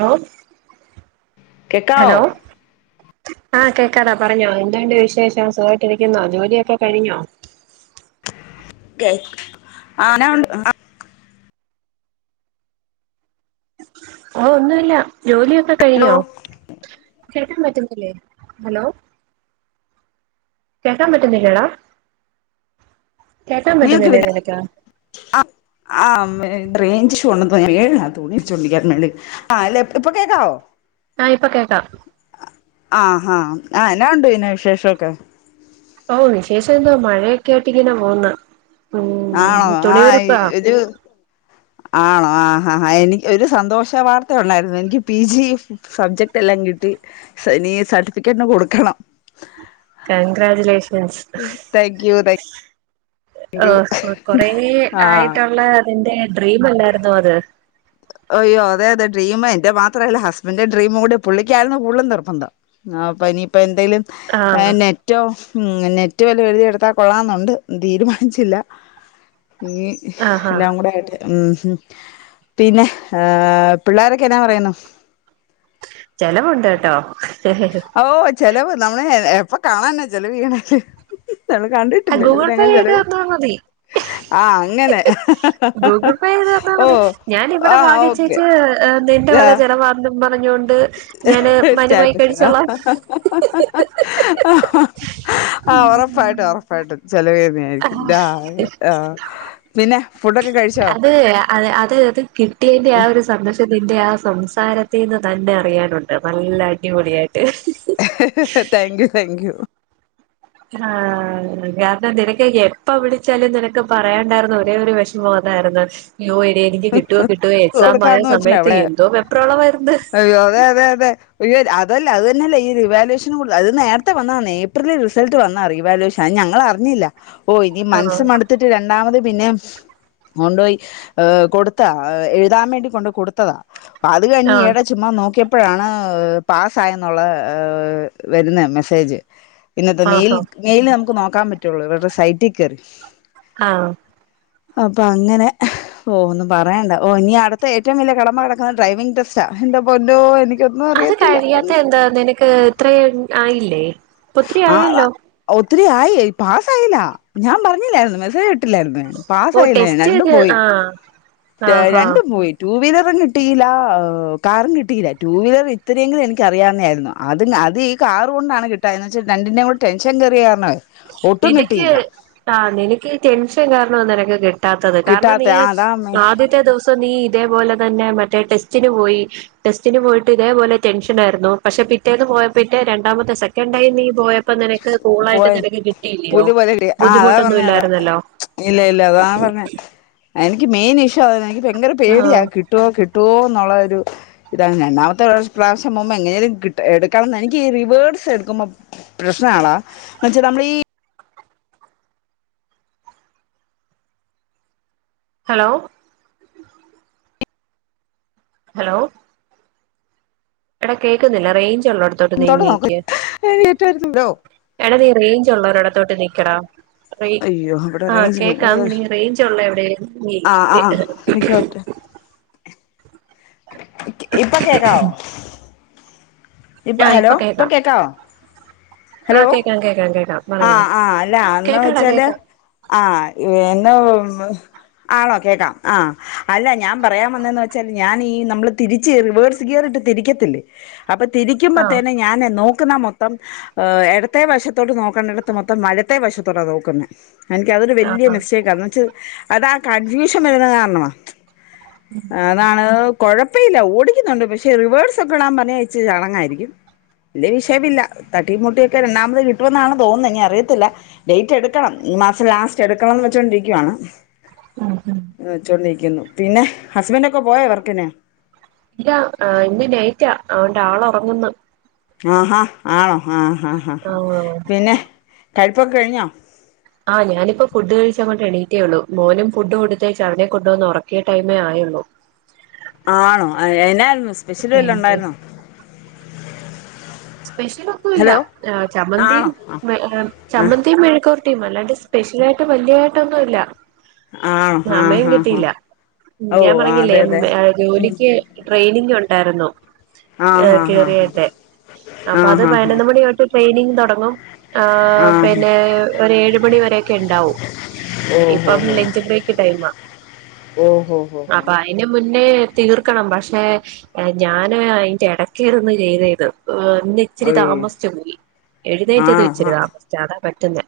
Hello കേക്കാവോ hello ആഹ് കേക്കാടാ പറഞ്ഞോ എന്താണ്ട് വിശേഷം സുഖമായിട്ടിരിക്കുന്നോ ജോലിയൊക്കെ കഴിഞ്ഞോ കെ [unintelligible] അന [unintelligible] ഓ ഒന്നുമല്ല ജോലിയൊക്കെ കഴിഞ്ഞോ കേൾക്കാൻ പറ്റുന്നില്ലേ ഹലോ കേക്കാൻ പറ്റുന്നില്ലേടാ കേക്കാൻ പറ്റുന്നില്ലേ നിനക്കേ ആഹ്‌ ആഹ് റേഞ്ച് യിഷുതോന്ന ഏ തുണി ചൊണ്ടിക്കാരല് [unintelligible] ആഹ അല്ല ഇപ്പൊ കേൾക്കാവോ ആഹ ഇപ്പൊ കേക്കാം ആഹ് ആ എന്നാ ഉണ്ടു പിന്നെ വിശേഷമൊക്കെ ഓ വിശേഷം എന്തോവാ മഴയൊക്കെയ ആയിട്ട് ഇങ്ങനെ പോകുന്ന ആണോ ആഹ ഒരു ആണോ ആഹാ ആ എനിക്ക് ഒരു സന്തോഷ വാർത്ത ഉണ്ടായിരുന്നു എനിക്ക് പി ജി സബ്ജക്ട് എല്ലാം കിട്ടി ഇനി സർട്ടിഫിക്കറ്റിന് കൊടുക്കണം congratulations thank you thank you കൊറ ആ ആയിട്ടുള്ള അതിന്റെ ഡ്രീം അല്ലാരുന്നോ അത് അയ്യോ അതെ അതെ ഡ്രീമ എന്റെ മാത്രല്ല ഹസ്ബൻന്റെ ഡ്രീം കൂടി പുള്ളിക്കായിരുന്നു കൂടുലും നിർബന്ധം ആ പാനിപ്പ എന്തെലും ആഹ് നെറ്റ റ്റോ ഉം നെറ്റ് വല്ലോം എഴുതിയ എടുത്താൽ കൊള്ളന്നണ്ട് തീരുമാനിച്ചില്ല ആഹാ എല്ലാം കൂടെ ആയിട്ട് ഉം പിന്നെ പിള്ളോരൊക്കെ എന്നാ പറയുന്നു ചെലവുണ്ട് കേട്ടോ ഓ ചെലവ് നമ്മള് എപ്പൊ കാണന്ന ചെിലവീ്യണല്ലേ നമ്മള് കണ്ട ഗൂഗിൾ പേ ചെയ്തു തന്നാൽ മതി ആ അങ്ങനെ [unintelligible] ഗൂഗിൾ പേ ചെയ്തന്നാ ഓ മതി ഞാൻ ഇവിടെ ആ വാങ്ങിച് ഓക്കെ ത്ച്‌ നിന്റെ ആ വക ചെലവാന്നും പറഞ്ഞോ ണ്ട് ഞാന് മനുമായി കഴിച്ചോള്ളാം സ്റ്റാറ്റസ് ആഹ് ഒറപ്പായിട്ടു ഒറപ്പായിട്ടു ചെലവൂ യ്യുന്നെ ആയിരിക്കും ആഹ്‌ ആഹ്‌ പിന്നെ? ഫുഡൊക്കെ കഴിച്ചോ അത് അ അത് അത് കിട്ടിയേന്റെ ആ ഒരു സന്തോഷം നിന്റെ ആ സംസാരത്തീന്ന് തന്നെ അറിയാനുണ്ട് നല്ല അടിപൊളിയായിട്ട് [unintelligible] താങ്ക് യു താങ്ക് യു. ആഹ കാര്ണം നിനക്ക് കെ എപ്പ വിളിച്ചാലും നിനക്ക് പറയണ്ടായ്ര്ന്ന ഒരേ ഒരു വെഷമം അതായിരുന്നു. യ്യോ എടി എനിക്ക് കിട്ടോ കിട്ടോ എക്സാം ആയ കൊടുക്കാന്ന് വെച്ചിട്ട അവിടെ സമയത്ത് എന്തോ പെപ്പ്രള വായിര്ന്ന്. അയ്യോ അതെ അതെ അതെ. യ്യോ അതല്ല അത് തന്നെല്ലെ ഈ റിവാലേഷൻ കൂടു അത് നേരത്തെ വന്നതാന്നെ ഏപ്രില് റിസൾട്ട് വന്നാ റിവാലയൂേഷൻ. അ ഞങ്ങൾ അറിഞ്ഞില്ല. ഓ ഇനി ആഹ് മനസ് മടുത്തിട്ട് രണ്ടാമത് പിന്നേം കൊണ്ടോയി ഏഹ് കൊടുത്താ എഴുതാ വേണ്ടി കൊണ്ട കൊടുത്തതാ അത് കഴിഞ് ആഹ് ഏടെ ചുമ്മാ നോക്കിയ ഇപ്പഴാണ് പാസ് ആായെന്നുള്ള വെര്ന്നെ മെസ്സേജ്. ഇന്നത്തെ മെയ്ൽ ആഹ് മെയില് നമുക്ക് നോക്കാ പറ്റുള്ളൂ വര്ടെ സൈറ്റി കേറി. ആഹ്. അപ്പ അങ്ങനെ പോകുന്നു. പറയേണ്ട ഓ ഇനി അടുത്ത ഏറ്റവും വലിയ കടമ്പ കടക്ന്ന ഡ്രൈവിംഗ് ടെസ്റ്റാ എന്റെ പൊന്നോ എനി അത് കഴിയാത്തെ എന്താ നിനക്ക് ഇത്രേ ആയില്ലേ? ഒത്തിരി ആഹ് ആയല്ലോ ഒത്തിരി ആയി പാസ്സായില്ല. ഞാൻ പറഞ്ഞില്ലായിരുന്നോ മെസ്സേജ് ട്ട്ല്ലായ്ര്ന്ന് ഓ പാസായില്ല ടെസ്റ്റ് രണ്ടും ചെയ്ത് പോയി ആഹ് ആഹാ രണ്ടും പോയി ടു വീലറും കിട്ടയില്ല ഏ കാറും കിട്ടിയില്ല ടു വീലർ ഇതിരിങ്കിലും എനിക്കറിയാവുന്നെ ആയിരുന്നു. അത് അത് ഈ കാറ് കൊണ്ടാണ് കിട്ടഞ്ഞെ ന്ന്ചാ രണ്ടിൻേയും കൂടെ ടെൻഷൻ കേറിയ കാര്ണെ നിനയ്ക്ക് ആ നിനയ്ക്കീ ടെൻഷൻ കാരണം നിനക്ക് കി ട്ടാത്തത് കാര്ണം കിട്ടാത്ത നീ അതാ ആദ്യത്തെ ദിവസം നീ ഇതേപോലെ തന്നെ മറ്റേ ടെസ്റ്റിന് പോയി ടെസ്റ്റിന് പോയിട്ട് ഇതേപോലെ ടെൻഷൻ ആയിരുന്നു പക്ഷെ പിറ്റേന്ന് പോയ പിറ്റേ രണ്ടാമത്തെ സെക്കൻടൈം നീ പോയ പ്പൊ നിനക്ക് കൂളായിട്ട് പോയ ങ്ങനെ കിട്ടിയില്ല്യോ പുല്ല് പോലെ കിട്ടിയ ആ അതാ ബുദ്ധിമുട്ടൊന്നും പറഞ്ഞ അതാ ഇല്ലായ്ര്ന്നല്ലോ? ഇല്ല ഇല്ല അതാ പറഞ്ഞ എനിക്ക് മെയിൻ ഇഷ്യു എനിക്ക് ഭയങ്കര പേടിയാ ആഹ് കിട്ടോ കിട്ടോ ന്നുള്ളരു- ഇതാണ് രണ്ടാമത്തെ പ്രാവശ്യം പോമ്പോ എങ്ങനെലും കിട്ട എടുക്കണംന്ന എനിക്ക് റിവേഴ്സ് എടുക്കുമ്പോ പ്രശ്ന ആളാ മറ്റെ നമ്മളീ ഹലോ? ഹലോ? എടാ കേക്കുന്നില്ല റേഞ്ച് ഉള്ളോത്തോട്ട് ത്തോട്ട് നോക്ക നീങ്ങിയ്ക്ക്. ല്ലോ എട നീ റേഞ്ച് ഉള്ള ഒരി ഇടത്തോട്ട് നിക്കടാ. അപ്പൊ ഈ അയ്യോ ഇവിടെ ആഹ കേക്കാം റേഞ്ച് നീ റേഞ്ച് ഒള്ള എവിടെലും. ആ ഇരിക്. ആ നിക്ക് പറ്റ ഇപ്പൊ കേക്കാവോ? ഇപ്പ ആഹ് ഹലോ? ഇപ്പൊ കേക്കാം കേകാവോ? ഹലോ ആഹ് കേക്കാം കേക്കാം കേക്കാം ആ പറഞ്ഞോ ആ അല്ല അന്നാ കേക്കാടാ വെച്ചാല്? കേക്കാം ആഹ് എന്നള്ളത്? ആണോ കേക്കാം ആ അല്ല ഞാൻ പറയാ വന്നെന്ന് വെച്ചാ ഞാൻ ഈ നമ്മള് തിരിച്ച് റിവേഴ്സ് ഗിയർ ട്ട് തിരിക്കത്തില്ലെ അപ്പൊ തിരിക്കുമ്പോ ആഹ് തന്നെ ഞാനെ നോ ക്ക്ന്ന മൊത്തം എടത്തെ വശത്തോട് നോക്കണ്ടിടത്ത് മൊത്തം വലത്തെ വശത്തോട്ടാ നോക്ക്ന്നെ. എനിക്ക് അതൊരു വെല്ല്യ ആഹ് ആഹ് മെസ്സേജ ന്നവെച്ച് അതാ കൺഫ്യൂഷൻ വരുന്നെ കാരണമാ. അതാണ് കൊഴപ്പഇില്ല ഓടിക്കുന്നുണ്ട്. പക്ഷെ റിവേഴ്സ് ഒക്കെ ടാൻ പർഞ്ഞ റ്റ് ചടങ്ങായിരിക്കും. ഇല്ലെ വിഷയമില്ല തട്ടി മുട്ടിക്കെ രണ്ടാമത് കിട്ടുന്നാണ് തോന്നുന്നെ നി അറിയത്തില്ല. ഡേറ്റ് എടുക്കണം ഈ മാസം ലാസ്റ്റ് എടുക്കണംന്ന് വെച്ചോണ്ടിരിക്കുവാണ്. ആഹ് വച്ചൊണ്ടിരിക്കുന്നു പിന്നെ ഹസ്ബൻഡറ് ഒക്കെ പോയ അവർക്കിന്. ഇല്ല ഇന്ന് നൈറ്റ് ആണ്ട് ആൾ ഉറങ്ങുന്നു. ആഹാ ആണോ ആ ഹാ ഹാ ഹാ ആഹ് പിന്നെ കഴുപ്പൊക്കെ കഴിഞ്ഞോ? ആഹ ഞാനിപ്പോ ഫുഡ് കഴിച്ച് ഇങ്ങോട്ട് എണീറ്റെ ഉള്ളൂ മോനും ഫുഡ് കൊടുത്തേച്ച് അവനെ കൊണ്ട് വന്നു ഉറക്കിടൈമേ ആയുള്ളൂ. ആണോ എനെ സ്പെഷ്യൽ വല്ലതും പിന്നെ ഉണ്ടായിരുന്നോ? സ്പെഷ്യൽ ഒന്നും ഇല്ല ഹലോ ചമ്മന്തിയും ആണോ ആഹ് ചമ്മന്തിയും മെഴുക്കു ട്ടിം അല്ലാണ്ട് സ്പെഷ്യലായിട്ട് വലിയതായിട്ടൊന്നും ഇല്ല ആണോ ആഹ് സമയം ആഹ് ആഹ് കിട്ടിയില്ല ഓ ഞാൻ പറഞ്ഞില്ലേ അതെ അതെ ജോലിക്ക് ട്രെയിനിങ് ഉണ്ടായിരുന്നു ആഹ് മ്മ് ആഹ് ആഹ് കേറിയതെ ആ അപ്പൊ അത് ഹ ഹ പതിനൊന്ന് മണി തൊട്ട് ട്രെയിനിങ്ങ് തുടങ്ങും ആ ആഹ് പിന്നെ ഒരു ഏഴ് മണി വരെക്കെ ഉണ്ടാവും ഓ ഇപ്പം ലഞ്ച് ബ്രേക്ക് ടൈമാ ഓഹ് ഓഹ് ഓഹ് അപ്പൊ അതിന് മുന്നേ തീർക്കണം പക്ഷേ ഞാന് അയി ന്റെ ഇടക്കിരുന്ന് ചെയ്ത് ഇത് ഓഹ് ഇന്ന് ഇച്ചിരി അയ്യോ താമസിച്ചു പോയി എഴുന്നേറ്റതും ഇച്ചിരി ആ താമസിച്ച് അതാ പറ്റുന്നെ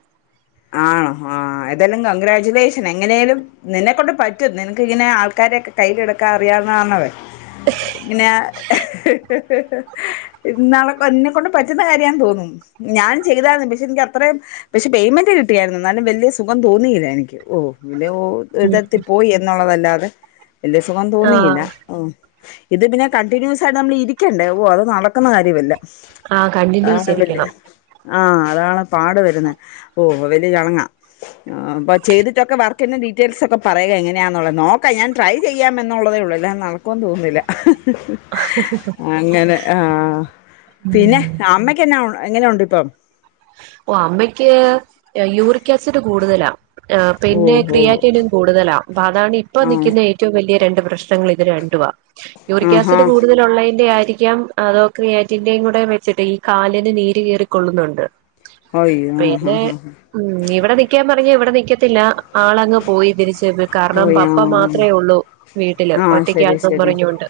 ആണോ ആഹ് ഏതായാലും കൺഗ്രാജുലേഷൻ എങ്ങനെയാലും നിന്നെക്കൊണ്ട് പറ്റും നിനക്ക് ഇങ്ങനെ ആൾക്കാരെക്കെ കയ്യിലെടുക്കാൻ അറിയാന്നണത് ഇങ്ങന ഇന്നാള് എന്നെക്കൊണ്ട് പറ്റുന്ന കാര്യം ആണ് തോന്നും ഞാൻ ചെയ്തന്ന് പക്ഷെ എനക്ക് അത്രയും പക്ഷെ പേയ്മെ ന്റ് കിട്ടിയായിരുന്നു എന്നാലും വലിയ സുഖം തോന്നിയില്ല എനിക്ക് ഓ ഒരു ഉം തരത്തി പോയി എന്നുള്ളതല്ലാതെ വല്ല്യ സുഖം തോന്നിയില്ല ആഹ് ഉം ഇത് പിന്നെ കണ്ടിന്യൂസ് ആയിട്ട് നമ്മൾ ഇരിക്കേണ്ടേ ഓഹ് അത് നടക്കുന്ന കാര്യമല്ല ആഹ് കണ്ടിന്യൂസ് അതാണ് വല്ല്യ ഇരിക്കണം ആഹ് അതാണ് പാട് വരുന്നെ ഓഹ് വലിയ ചടങ്ങാ ആഹ് അപ്പ ചെയ്തിട്ടക്കെ വർക്കിന്റെ ഡീറ്റെയിൽസ് ഒക്കെ പറയുക എങ്ങനെയാന്നുള്ളത് നോക്കാ ഞാൻ ട്രൈ ചെയ്യാം എന്നുള്ളതേ ഉള്ളൂ അല്ലാതെ നടക്കുമെന്ന് തോന്നുന്നില്ല അങ്ങനെ ആഹ് പിന്നെ ഉം അമ്മ യ്ക്ക് എന്ന എങ്ങനെ ഉണ്ട് ഇപ്പം ഓഹ് അമ്മയ്ക്ക് യൂറിക് ആസിഡ് കൂടുതലാ ആഹ് പിന്നെ ഓഹോ ക്രിയാറ്റെനും കൂടുതലാ അപ്പൊ അതാണ് ഇപ്പ ആഹ് നിൽക്കുന്ന ഏറ്റവും വലിയ രണ്ട് പ്രശ്നങ്ങൾ ഇത് രണ്ടുവാ യൂറിക് ആഹാ ആസിഡ് കൂടുതലുള്ളതിന്റെ ആയിരിക്കാം അതോ ക്രിയാറ്റിന്റെയും കൂടെ വെച്ചിട്ട് ഈ കാലിന് നീര് കേറിക്കൊള്ളുന്നുണ്ട് ആയ്യോ ആഹ് ആഹ് ആഹ് ഉം ഇവിടെ നിക്കാൻ പറഞ്ഞ ഇവിടെ നിക്കത്തില്ല ആളാങ്ങ് പോയി തിരിച്ച് കാരണം പോയി പപ്പ ആഹ് മാത്രമേ ഉള്ളൂ വീട്ടില് ആഹ് ശരി ഒറ്റക്കാന്നും ശരി പറഞ്ഞൊണ്ട്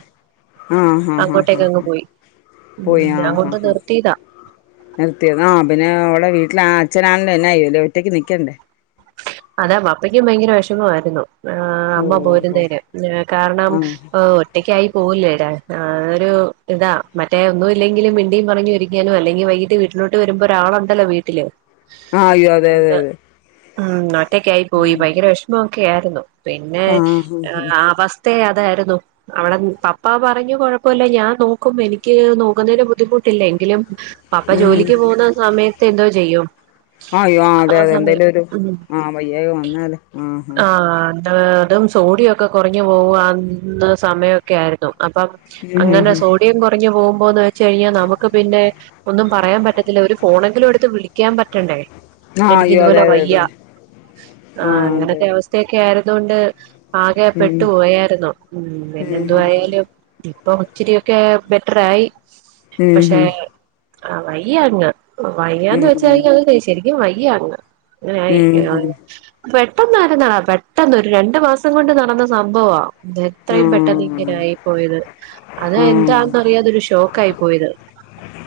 ആഹ് ആഹ് ആഹ് അങ്ങോട്ടേക്ക് അങ്ങ് ആഹ് പോയി ഉം പോയി ഞാൻ ആഹ് കൊണ്ട് ആഹ് നിർത്തിയതാ നിർത്തിയത് ആഹ് പിന്നെ അവടെ വീട്ടിൽ ആ അച്ഛനായൊണ്ട് എന്ന ചെയ്യാല് ഒറ്റയ്ക്ക് നിക്കണ്ടേ അതാ പപ്പയ്ക്കും ഭയങ്കര വിഷമായിരുന്നു ആഹ് അമ്മ പോരുന്നതിന് കാരണം ആ ഈഹ് ഒറ്റയ്ക്ക് ആയി പോകില്ലേടാ ആഹ് ഒരു ഇതാ മറ്റേ ഒന്നും ഇല്ലെങ്കിലും മിണ്ടിം പറഞ്ഞും ഇരിക്കാനോ അല്ലെങ്കിൽ വൈകിട്ട് വീ വീട്ടിലോട്ട് വരുമ്പോ ഒരാള്ണ്ടല്ലോ വീട്ടില് ആഹ് അയ്യോ അതെ അതെ അതെ ഉം ഒറ്റക്കായി പോയി ഭയങ്കര വിഷമൊക്കെ ആയിരുന്നു പിന്നെ ആ അവ സ്ഥേ അതായിരുന്നു അവിടെ പപ്പാ പറഞ്ഞു കൊഴപ്പം ഇല്ല ഞാൻ നോക്കും എനിക്ക് നോക്കുന്നതിന് ബുദ്ധിമുട്ടില്ല എങ്കിലും പപ്പ ഉം ജോലിക്ക് പോകുന്ന സമയത്ത് എന്തോ ചെയ്യും ആഹ് യ്യോ അതെ ആ അതെ സമയം എന്തേലും ഒരു ഉം ആഹ് വയ്യായ്ക വന്നാല് ആ ആ ആഹ് എന്താ അതും സോഡിയൊക്കെ കുറഞ്ഞു പോകന്ന് സമയൊക്കെ ആയിരുന്നു അപ്പം ഉം ഉം അങ്ങനെ സോഡിയം കുറഞ്ഞ് പോകുമ്പോന്ന് വെച്ച് കഴിഞ്ഞാൽ നമ്മക്ക് പിന്നെ ഒന്നും പറയാൻ പറ്റത്തില്ല ഒരു ഫോണെങ്കിലും എടുത്ത് വിളിക്കാൻ പറ്റണ്ടേ ഉം ആ എനിക്ക് അയ്യോ ഇത് അതെ പോലെ അതെ അതെ വയ്യ ആ ആഹ് അതെ അങ്ങനത്തെ അവസ്ഥയൊക്കെ ആയിരുന്നൊണ്ട് ആകെ ഉം പെട്ടു പോയായിരുന്നു ഉം പിന്നെ ഉം എന്തു ആയാലും ഇപ്പൊ ഒച്ചിരിയൊക്കെ ബെറ്ററായി ഉം ഉം പക്ഷെ ഉം ആഹ് വയ്യങ്ങ് വയ്യാന്ന് വെച്ച് ഉം കഴിഞ്ഞാ അങ്ങ് ശരിക്കും വയ്യങ്ങ് അങ്ങനെ ആയി ഉം ഉം പെട്ടെന്നായിരുന്നടാ പെട്ടെന്ന് ഒരു രണ്ട് മാസം കൊണ്ട് നടന്ന സംഭവാ എത്രയും പെട്ടെന്ന് ഉം ഇങ്ങനെയായി പോയത് അത് ആ ആ എന്താന്നറിയാതൊരു ഷോക്കായി പോയത്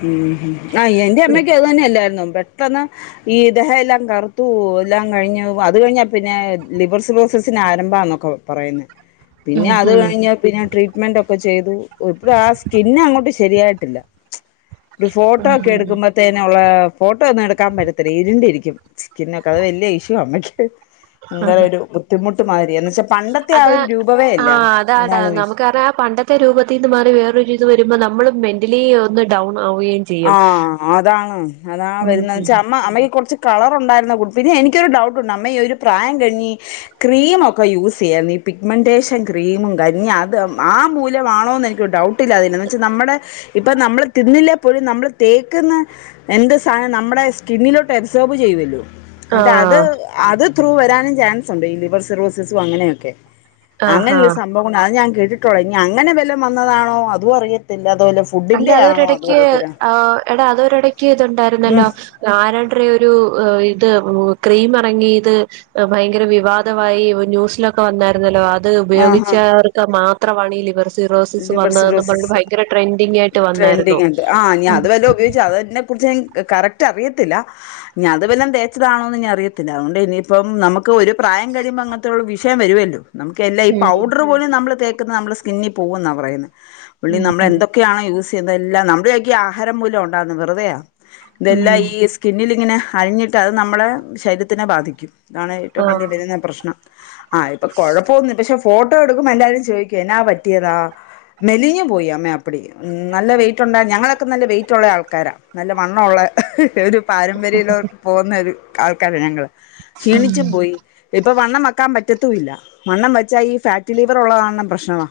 ഉം ആഹ് എന്റെ അമ്മക്ക് ഇത് തന്നെ അല്ലായിരുന്നൊ പെട്ടെന്ന് ഈ ദേഹ എല്ലാം കറത്തു പോവും എല്ലാം കഴിഞ്ഞു അത് കഴിഞ്ഞാൽ പിന്നെ ലിവർ സിറോസിസിന് ആരംഭാ ന്നോ പ്പോ പറയുന്നെ [inaudible] പിന്നെ അത് ഉം കഴിഞ്ഞ പിന്നെ ട്രീറ്റ്മെന്റ് ഒക്കെ ചെയ്തു ഇപ്പഴും ആഹ് സ്കിന്നങ്ങോട്ട് ശരിയായിട്ടില്ല. ഒരു ഫോട്ടോ ഒക്കെ ഉം എടുക്കുമ്പോത്തേനുള്ള ഫോട്ടോ ഒന്നും എടുക്കാൻ പറ്റത്തില്ല ഇരുണ്ടിരിക്കും. സ്കിന്നൊക്കെ അത് വലിയ ഇഷ്യുവാ അമ്മയ്ക്ക് ഭയങ്കര ഒരു ബുദ്ധിമുട്ട് മാതിരി എന്ന് വച്ചാ പണ്ടത്തെ ആഗ് ഒരു രൂപവേ അല്ല അതാണ് വിഷ് കാരണം ആഹ് പണ്ട റ്റൊരൂപത്തീന്ന് മാറി വേറൊരു ഇത് വരുമ്പോ നമ്മള് മെന്റലി ഒന്ന് ഡൗൺ ആവും എ ആഹ് അതാണ് അതാ വരുന്നേ ന്ന് ഉം വെച്ചാ അമ്മ അമ്മയ്ക്ക് കുറച്ച് കളറുണ്ടായിരുന്ന കൂ പിന്നെ എനിക്കൊരു ഡൗട്ടുണ്ട് അമ്മ ഈ ഒരു പ്രായം കഴിഞ്ഞ് ക്രീമൊക്കെ യൂസ് ചെയ്യായിരുന്നു ഈ പിഗ്മെന്റേഷൻ ക്രീമും കഞ്ഞി അത് ആഹ് മൂലമാണോന്ന് എനിക്കൊരു ഡൗട്ട് ട്ടില്ല അതെന്നാന്ന് വെച്ചാൽ നമ്മുടെ ഇപ്പ നമ്മള് തിന്നില്ലേ എപ്പോഴും നമ്മൾ തേക്കുന്ന എന്ത് സാനം നമ്മുടെ സ്കിന്നിലോട്ട് അബ്സോർബ് ചെയ്യുവല്ലോ? ന്നട്ട് അത് ആഹ് അത് ത്രൂ വരാനും ചാൻസുണ്ട് ഈ ലിവർ സിറോസിസും അങ്ങനെയൊക്കെ ആഹ് ഹാ അങ്ങനെയൊരു സംഭവം ഉണ്ട് അത് ഞാൻ കേട്ടിട്ടുള്ളാ ഇനി അങ്ങനെ വല്ലം വന്നതാണോ അതും അറിയത്തില്ല അതോല്ല അല്ല ഫുഡിന്റെ ആണോ അതൊരിടക്ക് അതുവറിയ ആഹ് എടാ അതൊരിടക്ക് ഇത്ണ്ടായിരുന്നല്ലോ ആരാണ്ട്ര് ഒരു ഇത് ക്രീം ഇറങ്ങി ഇത് ഏഹ് ഭയങ്കര വിവാദവായി ഓഹ് ന്യൂസിലൊക്കെ വന്നായിരുന്നല്ലോ ആത് അത് ആഹാ ഉപയോഗിച്ചവർക്ക് മാത്രവാണ് ഈ ലിവർ സിറോസിസ് ലിവർ വന്നതെന്ന് പറഞ്ഞ്ട്ട് സിറോസിസ് ഭയങ്കര ട്രെൻ്റിങ് ട്രെൻഡിങ് ഉണ്ട് ആഹ് ഞ്ഞി അത് വല്ലാം ഉപയോഗിച്ചതാ അതന്നെ കുറിച്ച് ൻ കറക്റ്റ് അറിയത്തില്ല. ഞ്ഞി അത് വല്ലതും തേച്ചതാണോന്ന്ഇനി അറിയത്തില്ല. അതുകൊണ്ട് ഇനിയിപ്പം നമുക്ക് ഒരു പ്രായം കഴിയുമ്പോ അങ്ങനത്തെയുള്ള വിഷയം വരുവല്ലോ? നമുക്ക് എല്ലാം ഈ ഉം പൗഡർ പോലും നമ്മള് തേക്കുന്ന നമ്മളെ സ്കിന്നി പോവും എന്നാ പറയുന്നെ പിഞ്ഞി ഉം നമ്മളന്തൊ ക്കെയാണോ യൂസ് ചെയ്യുന്നത് എല്ലാം നമ്മള് വിചാരിക്കും ഈ ആഹാരം മൂലം ഉണ്ടാവുന്നത് വെറുതെയാ ഉം ഇതെല്ലാം ഉം ഈ സ്കിന്നിലിങ്ങനെ അഴിഞ്ഞിട്ട് അത് നമ്മളെ ശരീരത്തിനെ ബാധിക്കും ഇതാണ് ഏറ്റവും വലിയ ആഹ് വരുന്ന പ്രശ്നം ആഹ് ഇപ്പൊ കൊഴപ്പന്നൂല്ല പക്ഷെ ഫോട്ടോ എടുക്കുമ്പോ എല്ലാരും ചോയ്ക്കും എന്നാ പറ്റിയതാ? മെലിഞ്ഞു പോയി അമ്മേ അപ്പടി നല്ല വെയിറ്റുണ്ട ഞങ്ങളൊക്കെ നല്ല വെയിറ്റ്ഉള്ള ആൾക്കാരാ നല്ല വണ്ണ ഉള്ളേ ഒരു പാരമ്പര്യള്ളവർക്ക് പോകുന്ന ഒരു ആൾക്കാരാ ഞങ്ങള് ക്ഷീണിച്ചും പോയി ഇപ്പൊ വണ്ണം വെക്കാൻ പറ്റത്തൂല്ല വണ്ണം വെച്ചാൽ ഈ ഫാറ്റി ലിവർ ഉള്ള കാരണം പ്രശ്നവാ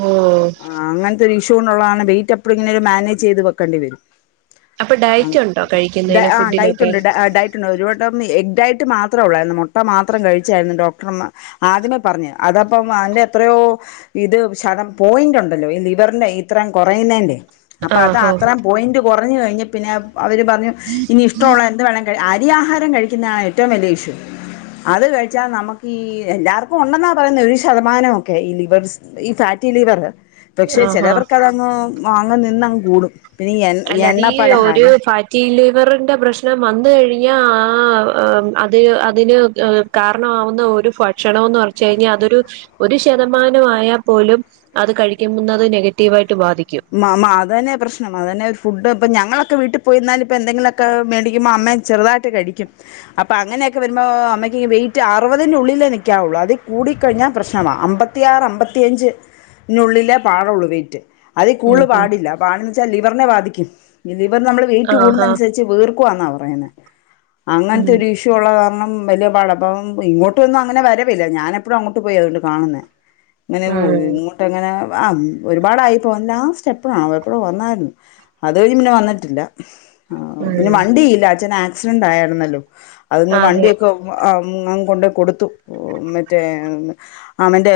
ഓഹ് ആഹ് അങ്ങനത്തൊരു ഇഷ്യൂ കൊണ്ടുള്ളതാണ് വെയിറ്റ് എപ്പഴും ഇങ്ങനെ ഒരു മാനേജ് ചെയ്ത് വെക്കേണ്ടി വരും അപ്പൊ ആഹ് ഡയറ്റ് ഉണ്ടോ കഴിക്കുന്നതിന് ഡൈറ്റ് ഫുഡിനൊക്കെ ഉണ്ട് ആഹ് ഡൈ ഒരു വട്ടം എഗ്ഡായിട്ട് മാത്രേ ഉള്ളായിരുന്ന് മുട്ട മാത്രം കഴിച്ചായിരുന്നു ഡോക്ടർമാ ആദ്യമേ പറഞ്ഞു അതപ്പം അതിന്റെ എത്രയോ ഇത് ശതം പോയിന്റ് ഉണ്ടല്ലോ ഈ ലിവറിന്റെ ഇത്രേം കുറയുന്നതിന്റെ അപ്പൊ അത് ആഹാ അത്ര പോയിന്റ് കുറഞ്ഞ് കഴിഞ്ഞ് പിന്നെ അവർ പറഞ്ഞു ഇനി ഇഷ്ടമുള്ളത് എന്ത് വേണ അരിയാഹാരം കഴിക്കുന്നതാണ് ഏറ്റവും വല്യേ ഇശ്യൂ അത് കഴിച്ചാ നമുക്ക് ഈ എല്ലാർക്കും ഉണ്ടെന്നാ പറയുന്നത് ഒരു ശതമാനംഒക്കെ ഈ ലിവർസ് ഈ ഫാറ്റി ലിവർ പക്ഷെ ആഹാ ചിലവർക്ക് അത്ങ്ങ് വാങ്ങ നിന്നങ്ങ് കൂടും പിന്നെ ഈ എ അല്ല അതീ എണ്ണ ഒരു പലഹാരം ഫാ റ്റീ ലിവറിന്റെ പ്രശ്നം വന്ന് കഴിഞ്ഞാ ആഹ് അത് അതിന് കാരണമാവുന്ന ഒരു ഭക്ഷണോന്ന് പറച്ച് കഴിഞ്ഞാ അതൊരു ഒരു ശതമാനം ആയാ പോലും അത് കഴിക്കുന്നത് നെഗറ്റീവ് ആയിട്ട് ബാധിക്കും മാ അതന്നെ പ്രശ്നം അത് ന്നെ ഫുഡ് ഇപ്പൾ ഞങ്ങളൊക്കെ വീട്ടിൽ പോയിന്നാൽ ഇപ്പോ എന്തങ്കിലൊക്കെ മേടിക്കുമ്പോൾ അമ്മയും ചെറുതായിട്ട് കഴിക്കും അപ്പൊ അങ്ങനെയൊക്കെ വരുമ്പോ അമ്മക്ക് വെയിറ്റ് അറുപതിന്റെ ഉള്ളിലേ നിൽക്കാവുള്ള അതീ കൂടി കഴിഞ്ഞാൽ പ്രശ്നമാ അമ്പ ത്തിയാറ് അമ്പത്തിയഞ്ച് നുള്ളിലെ പാടുള്ളു വേറ്റ് അതീ ഉം കൂടുതൽ ഉം പാടില്ല. പാടന്ന് വെച്ചാൽ ലിവറിനെ ബാധിക്കും. ലിവർ നമ്മള് വെയിറ്റ് ആഹാ കൂടുന്നതനുസരിച്ച് വീർക്കുവാണവടെ ഉം അങ്ങനത്തെരു ഇഷ്യൂ ട്ടിള്ള കാരണം വലിയ പാട. ഇപ്പം ഇങ്ങോട്ടൊന്നും അങ്ങനെ വരവില്ല ഞാനപ്പോഴും അങ്ങോട്ട് പോയി അതുകൊണ്ട് കാണുന്ന [inaudible] അങ്ങനെ ഓ ഉം ഇങ്ങോട്ടങ്ങനെ ആഹ് ഒരുപാടായി ലാസ്റ്റ് എപ്പഴാണോ എപ്പഴോ വന്നായിരുന്നു അത്കഴിഞ്ഞ്പിന്നെ വന്നിട്ടില്ല. ആഹ് പിന്നെ ഉം വണ്ടി ഇല്ല അച്ഛൻ ആക്സിഡന്റ് ആയിരുന്നല്ലോ അത അതെ വണ്ടിയൊക്കെ ആഹ് കൊണ്ട് കൊടുത്തു മറ്റേ- അവൻ്റെ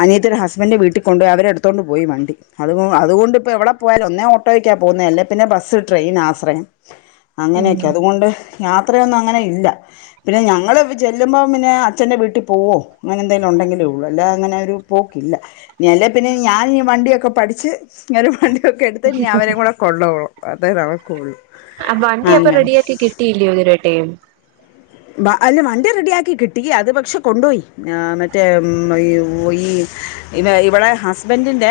അനിയത്തിടെ ഹസ്ബൻ്റെ വീട്ടിൽ കൊണ്ടോയി അവരെ എടുത്തോണ്ട് പോയി വണ്ടി- അത് അതുകൊണ്ട് ഇപ്പോ എവിടെ പോയാലും ഒന്നേ ഓട്ടോയ്ക്കാ പോകുന്ന അല്ലേ പിന്നെ ബസ് ട്രെയിൻ ആശ്രയം. ഉം അങ്ങനെയൊക്കെ അതുകൊണ്ട് യാത്രയൊന്നും അങ്ങനെ ഇല്ല- പിന്നെ ഞങ്ങൾ ചെല്ലുമ്പം പിന്നെ അച്ഛൻ്റെ വീട്ടിൽ പോകും. അങ്ങനെ എന്തേങ്കിലും ഉണ്ടെങ്കിലേ ഉള്ളൂ അല്ലാ അങ്ങനെ ഒരു പോക്കില്ല. എല്ലെ പിന്നെ ഞാൻ ഈ വണ്ടിയൊക്കെ പഠിച്ച് ഇങ്ങനെ വണ്ടിയൊക്കെ എടുത്ത് നീ അവരെ കൂടെ കൊണ്ടോവണം അതെ നടക്കു ഉള്ളൂ- ആഹ് വണ്ടി അപ്പൊ റെഡിയാക്കി കിട്ടിയില്ലേ ഇതരെയിട്ട്? അല്ല വണ്ടി റെഡിയാക്കി കിട്ടി അത് പക്ഷെ കൊണ്ടുപോയി മറ്റേഈ ഈ ഇ ഇവടെ ഹസ്ബൻഡിന്റെ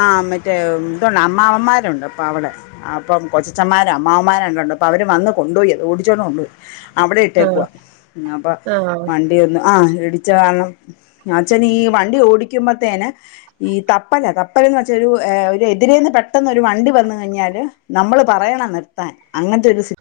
ആഹ് മറ്റേ ഇതുണ്ട് അമ്മാവന്മാരുണ്ട് അപ്പ അവിടെ അപ്പം കൊച്ചച്ചന്മാരും അ്മ്മാവൻമാര ണ്ടണ്ട് അപ്പൊ അവര് വന്ന് കൊണ്ടുപോയി അത് ഓടിച്ചോണം കൊണ്ടോയി അവിടെ ഇട്ടേക്കുവാ ആഹ് അപ്പൊ ആഹ് വണ്ടിയൊന്ന് ആഹ് ഇടിച്ച കാരണം അച്ചന് ഈ വണ്ടി ഓടിക്കുമ്പോത്തേൻ- ഈ തപ്പല തപ്പലന്ന് വെച്ചാ ഒരു ഒരു എതിരെന്ന് പെട്ടെന്ന് ഒരു വണ്ടി വന്ന് കഴിഞ്ഞാല് നമ്മള് പറയണം നിർത്താൻ അങ്ങനത്തെ ഒരു സി